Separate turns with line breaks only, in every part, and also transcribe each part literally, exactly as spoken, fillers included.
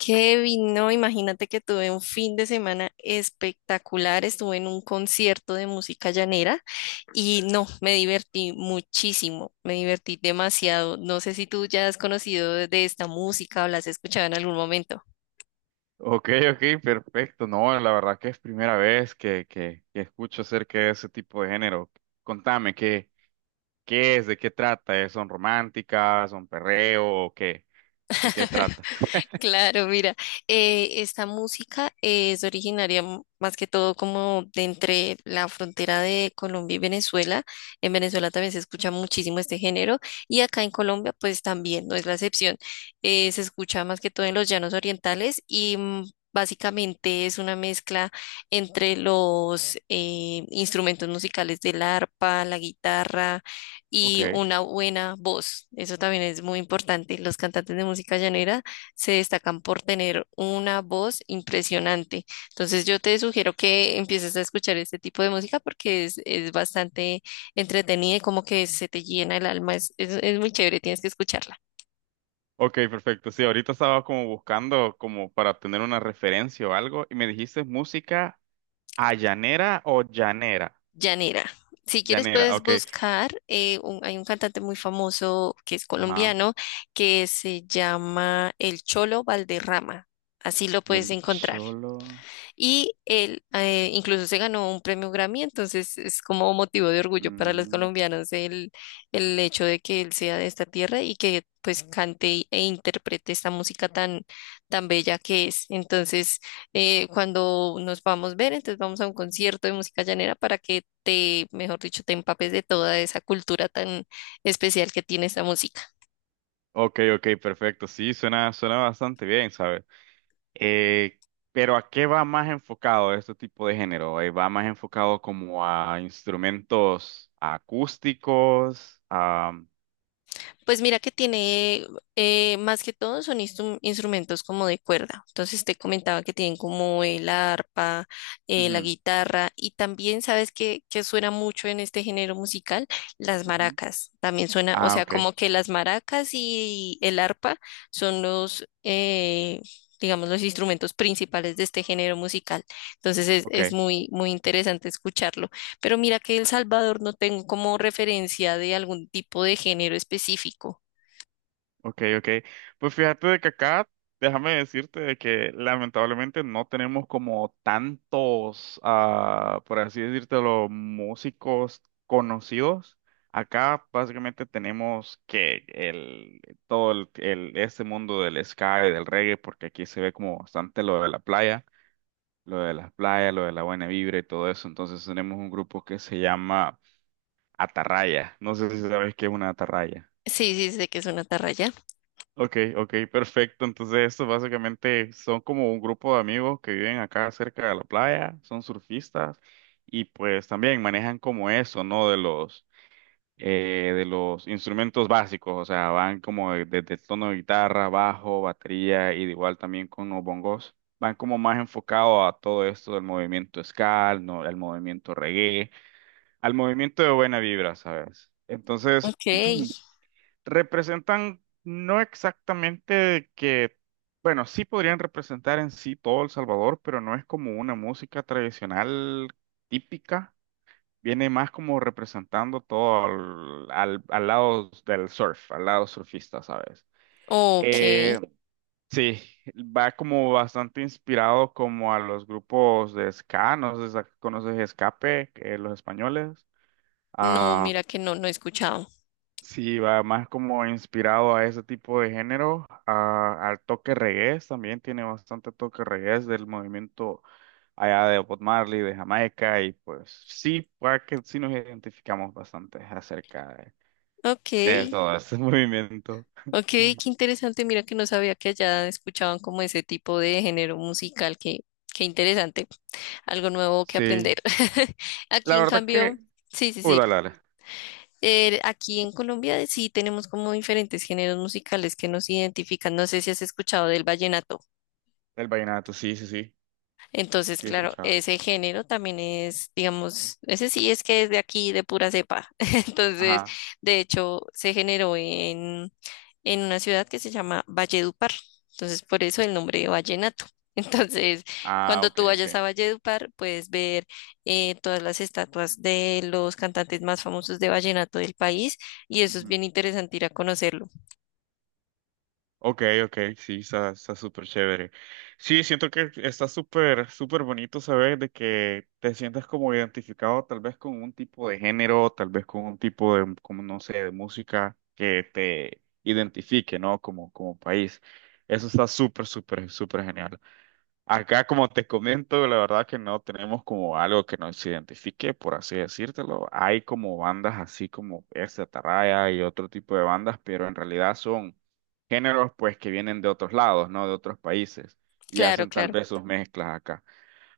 Kevin, no, imagínate que tuve un fin de semana espectacular, estuve en un concierto de música llanera y no, me divertí muchísimo, me divertí demasiado. No sé si tú ya has conocido de esta música o la has escuchado en algún momento.
Ok, ok, perfecto. No, la verdad que es primera vez que, que, que escucho acerca de ese tipo de género. Contame, ¿qué, qué es? ¿De qué trata? ¿Eh? ¿Son románticas? ¿Son perreo? ¿O qué? ¿De qué trata?
Claro, mira, eh, esta música eh, es originaria m- más que todo como de entre la frontera de Colombia y Venezuela. En Venezuela también se escucha muchísimo este género y acá en Colombia pues también, no es la excepción. Eh, se escucha más que todo en los llanos orientales y mm, básicamente es una mezcla entre los eh, instrumentos musicales del arpa, la guitarra y
Ok,
una buena voz. Eso también es muy importante. Los cantantes de música llanera se destacan por tener una voz impresionante. Entonces yo te sugiero que empieces a escuchar este tipo de música porque es, es bastante entretenida y como que se te llena el alma. Es, es- es muy chévere, tienes que escucharla.
ok, perfecto. Sí, ahorita estaba como buscando como para tener una referencia o algo y me dijiste música allanera o llanera.
Llanera. Si quieres
Llanera,
puedes
ok.
buscar, eh, un- hay un cantante muy famoso que es
Ajá.
colombiano que se llama El Cholo Valderrama. Así lo puedes
El
encontrar.
cholo.
Y él eh, incluso se ganó un premio Grammy, entonces es como motivo de orgullo para los
Mm.
colombianos el, el hecho de que él sea de esta tierra y que pues cante e interprete esta música tan, tan bella que es. Entonces, eh, cuando nos vamos a ver, entonces vamos a un concierto de música llanera para que te, mejor dicho, te empapes de toda esa cultura tan especial que tiene esta música.
Ok, ok, perfecto. Sí, suena, suena bastante bien, ¿sabes? Eh, pero ¿a qué va más enfocado este tipo de género? Eh, ¿va más enfocado como a instrumentos acústicos? A...
Pues mira que tiene, eh, más que todo son instru- instrumentos como de cuerda. Entonces te comentaba que tienen como el arpa, eh, la
Ujú,
guitarra y también sabes que, que suena mucho en este género musical, las
ujú.
maracas. También suena, o
Ah,
sea,
ok,
como que las maracas y el arpa son los, eh, digamos, los instrumentos principales de este género musical. Entonces es, es
ok.
muy, muy interesante escucharlo. Pero mira que El Salvador no tengo como referencia de algún tipo de género específico.
Ok, ok. Pues fíjate de que acá, déjame decirte de que lamentablemente no tenemos como tantos, ah, por así los músicos conocidos. Acá básicamente tenemos que el, todo el, el- este mundo del ska y del reggae, porque aquí se ve como bastante lo de la playa, lo de las playas, lo de la buena vibra y todo eso. Entonces tenemos un grupo que se llama Atarraya. No sé si sabes qué es una atarraya.
Sí, sí, sé que es una atarraya.
Ok, ok, perfecto. Entonces, estos básicamente son como un grupo de amigos que viven acá cerca de la playa, son surfistas y pues también manejan como eso, ¿no? De los, eh, de los instrumentos básicos, o sea, van como de- desde el tono de guitarra, bajo, batería y de igual también con los bongos. Van como más enfocado a todo esto del movimiento ska, al, no- al movimiento reggae, al movimiento de buena vibra, ¿sabes? Entonces,
Ok,
representan no exactamente que, bueno, sí podrían representar en sí todo El Salvador, pero no es como una música tradicional típica, viene más como representando todo al, al- al lado del surf, al lado surfista, ¿sabes?
ok.
Eh, sí, va como bastante inspirado como a los grupos de ska, no sé si conoces Escape, eh, los españoles.
No,
Ah.
mira que no, no he escuchado.
Sí, va más como inspirado a ese tipo de género, a- al toque reggae, también tiene bastante toque reggae del movimiento allá de Bob Marley, de Jamaica, y pues sí, puede que sí nos identificamos bastante acerca de,
Ok,
de todo ese movimiento.
ok, qué interesante. Mira que no sabía que allá escuchaban como ese tipo de género musical. Qué, qué interesante. Algo nuevo que aprender.
Sí,
Aquí
la
en
verdad que,
cambio, sí, sí,
uy,
sí.
dale, dale,
Eh, aquí en Colombia sí tenemos como diferentes géneros musicales que nos identifican. No sé si has escuchado del vallenato.
el vallenato, sí, sí, sí,
Entonces,
sí he
claro,
escuchado.
ese género también es, digamos, ese sí es que es de aquí, de pura cepa. Entonces,
Ajá,
de hecho, se generó en, en una ciudad que se llama Valledupar. Entonces, por eso el nombre de vallenato. Entonces,
ah,
cuando
ok,
tú
ok.
vayas a Valledupar, puedes ver eh, todas las estatuas de los cantantes más famosos de vallenato del país y eso es bien interesante ir a conocerlo.
Ok, ok, sí, está, está súper chévere. Sí, siento que está súper, súper bonito saber de que te sientas como identificado tal vez con un tipo de género, tal vez con un tipo de, como no sé, de música que te identifique, ¿no? Como, como país. Eso está súper, súper, súper genial. Acá, como te comento, la verdad que no tenemos como algo que nos identifique, por así decírtelo. Hay como bandas así como esta Atarraya y otro tipo de bandas, pero en realidad son géneros pues que vienen de otros lados, ¿no? De otros países y
Claro,
hacen tal
claro.
vez sus mezclas acá.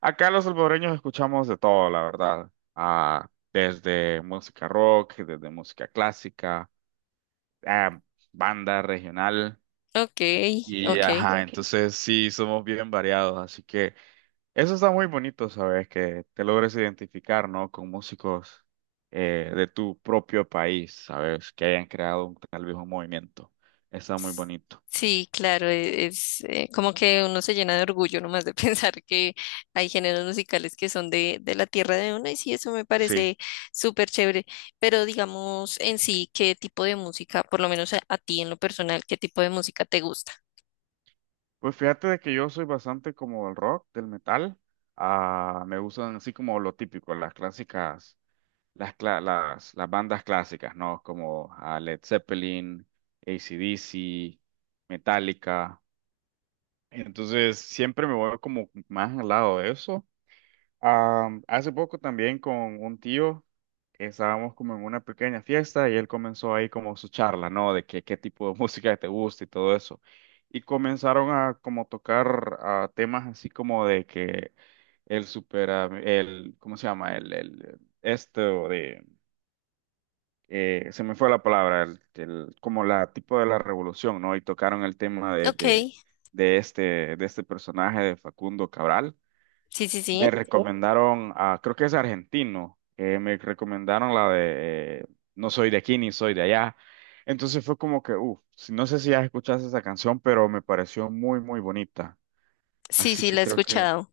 Acá los salvadoreños escuchamos de todo, la verdad. Ah, desde música rock, desde música clásica, ah, banda regional
Ok,
y
ok.
ajá, entonces sí, somos bien variados, así que... Eso está muy bonito, ¿sabes? Que te logres identificar, ¿no? Con músicos eh, de tu propio país, ¿sabes? Que hayan creado un- tal vez un movimiento. Está muy bonito.
Sí, claro, e- es, eh, como que uno se llena de orgullo nomás de pensar que hay géneros musicales que son de, de la tierra de uno y sí, eso me
Sí.
parece súper chévere, pero digamos en sí, ¿qué tipo de música, por lo menos a, a ti en lo personal, qué tipo de música te gusta?
Pues fíjate de que yo soy bastante como del rock, del metal. Ah, me gustan así como lo típico, las clásicas, las, cla- las, las bandas clásicas, ¿no? Como ah, Led Zeppelin, A C/D C, Metallica. Entonces siempre me voy como más al lado de eso. Am, hace poco también con un tío estábamos como en una pequeña fiesta y él comenzó ahí como su charla, ¿no? De que, qué tipo de música te gusta y todo eso. Y comenzaron a como tocar ah, temas así como de que el supera, el, ¿cómo se llama? El, el, esto de, eh, se me fue la palabra, el, el- como la tipo de la revolución, ¿no? Y tocaron el tema de,
Ok,
de,
sí,
de este, de este personaje de Facundo Cabral
sí,
me ¿no?
sí,
recomendaron, a, creo que es argentino, eh, me recomendaron la de eh, No soy de aquí ni soy de allá. Entonces fue como que, uff, no sé si ya escuchaste esa canción, pero me pareció muy, muy bonita.
sí,
Así
sí,
que
la he
creo que
escuchado.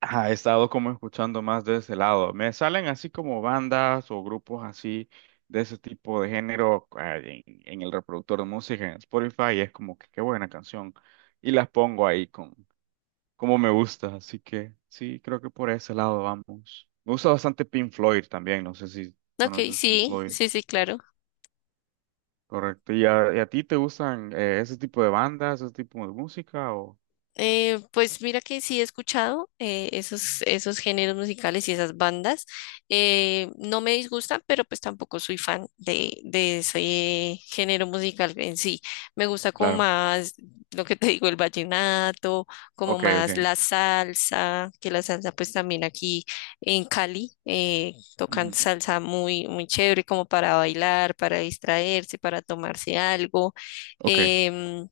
ajá, he estado como escuchando más de ese lado. Me salen así como bandas o grupos así de ese tipo de género eh, en, en el reproductor de música en Spotify y es como que qué buena canción. Y las pongo ahí con como me gusta, así que sí, creo que por ese lado vamos. Me gusta bastante Pink Floyd también, no sé si
Ok,
conoces Pink
sí,
Floyd,
sí, sí, claro.
correcto. ¿Y a, y a ti te gustan eh, ese tipo de bandas, ese tipo de música o...?
Eh, pues mira que sí he escuchado eh, esos, esos géneros musicales y esas bandas. Eh, no me disgustan, pero pues tampoco soy fan de, de ese género musical en sí. Me gusta como
Claro,
más lo que te digo, el vallenato, como
ok, ok,
más la salsa, que la salsa pues también aquí en Cali eh, tocan
ujú,
salsa muy, muy chévere como para bailar, para distraerse, para tomarse algo.
ok,
Em,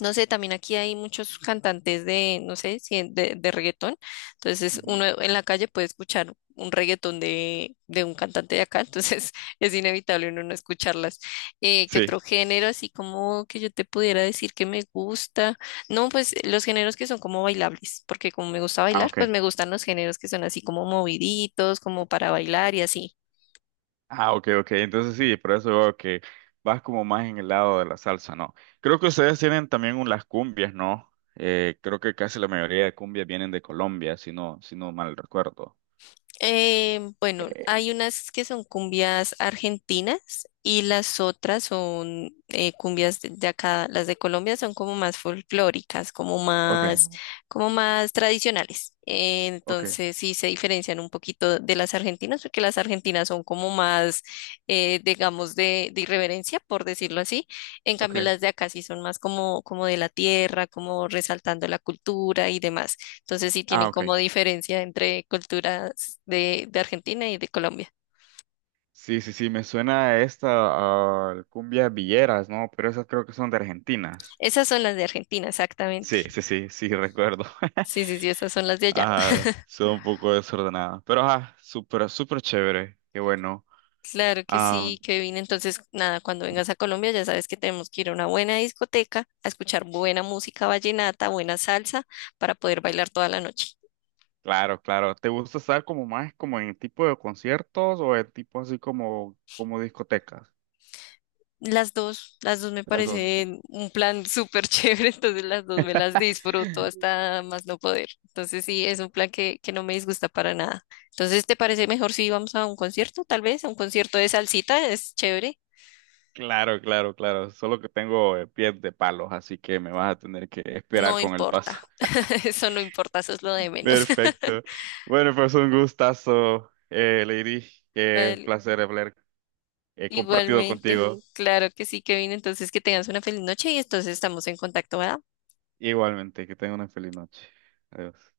no sé, también aquí hay muchos cantantes de, no sé, si en- de, de reggaetón. Entonces,
ujú.
uno en la calle puede escuchar un reggaetón de, de un cantante de acá. Entonces, es inevitable uno no escucharlas. Eh, ¿qué
Sí,
otro género? Así como que yo te pudiera decir que me gusta. No, pues los géneros que son como bailables, porque como me gusta
ah,
bailar, pues
ok,
me gustan los géneros que son así como moviditos, como para bailar y así.
ah, ok, ok, entonces sí, por eso veo que vas como más en el lado de la salsa, ¿no? Creo que ustedes tienen también un- las cumbias, ¿no? Eh, creo que casi la mayoría de cumbias vienen de Colombia, si no, si no mal recuerdo.
Eh, bueno, hay unas que son cumbias argentinas y las otras son eh, cumbias de, de acá. Las de Colombia son como más folclóricas, como
Ok,
más,
ajá.
como más tradicionales. Eh,
Ok.
entonces sí se diferencian un poquito de las argentinas porque las argentinas son como más, eh, digamos, de, de irreverencia, por decirlo así. En cambio,
Ok.
las de acá sí son más como, como de la tierra, como resaltando la cultura y demás. Entonces sí
Ah,
tienen
ok.
como diferencia entre culturas de, de Argentina y de Colombia.
Sí, sí, sí, me suena a esta, a cumbia villeras, ¿no? Pero esas creo que son de Argentinas.
Esas son las de Argentina, exactamente.
Sí, sí, sí, sí, recuerdo.
Sí, sí, sí, esas son las de allá.
Ah, son un poco desordenadas. Pero ajá, súper, súper chévere. Qué bueno.
Claro que
Ah,
sí, Kevin. Entonces, nada, cuando vengas a Colombia ya sabes que tenemos que ir a una buena discoteca a escuchar buena música vallenata, buena salsa para poder bailar toda la noche.
claro, claro. ¿Te gusta estar como más como en tipo de conciertos o en tipo así como, como discotecas?
Las dos, las dos me
Las dos.
parecen un plan súper chévere, entonces las dos me las disfruto hasta más no poder. Entonces sí, es un plan que, que no me disgusta para nada. Entonces, ¿te parece mejor si vamos a un concierto, tal vez? A un concierto de salsita, es chévere.
Claro, claro, claro. Solo que tengo eh, pies de palos, así que me vas a tener que
No
esperar con el paso.
importa, eso no importa, eso es lo de menos.
Perfecto. Bueno, pues un gustazo, eh, Lady. Qué
Vale,
placer haber eh, compartido
igualmente,
contigo.
claro que sí, Kevin. Entonces, que tengas una feliz noche y entonces estamos en contacto, ¿verdad?
Sí. Igualmente, que tenga una feliz noche. Adiós.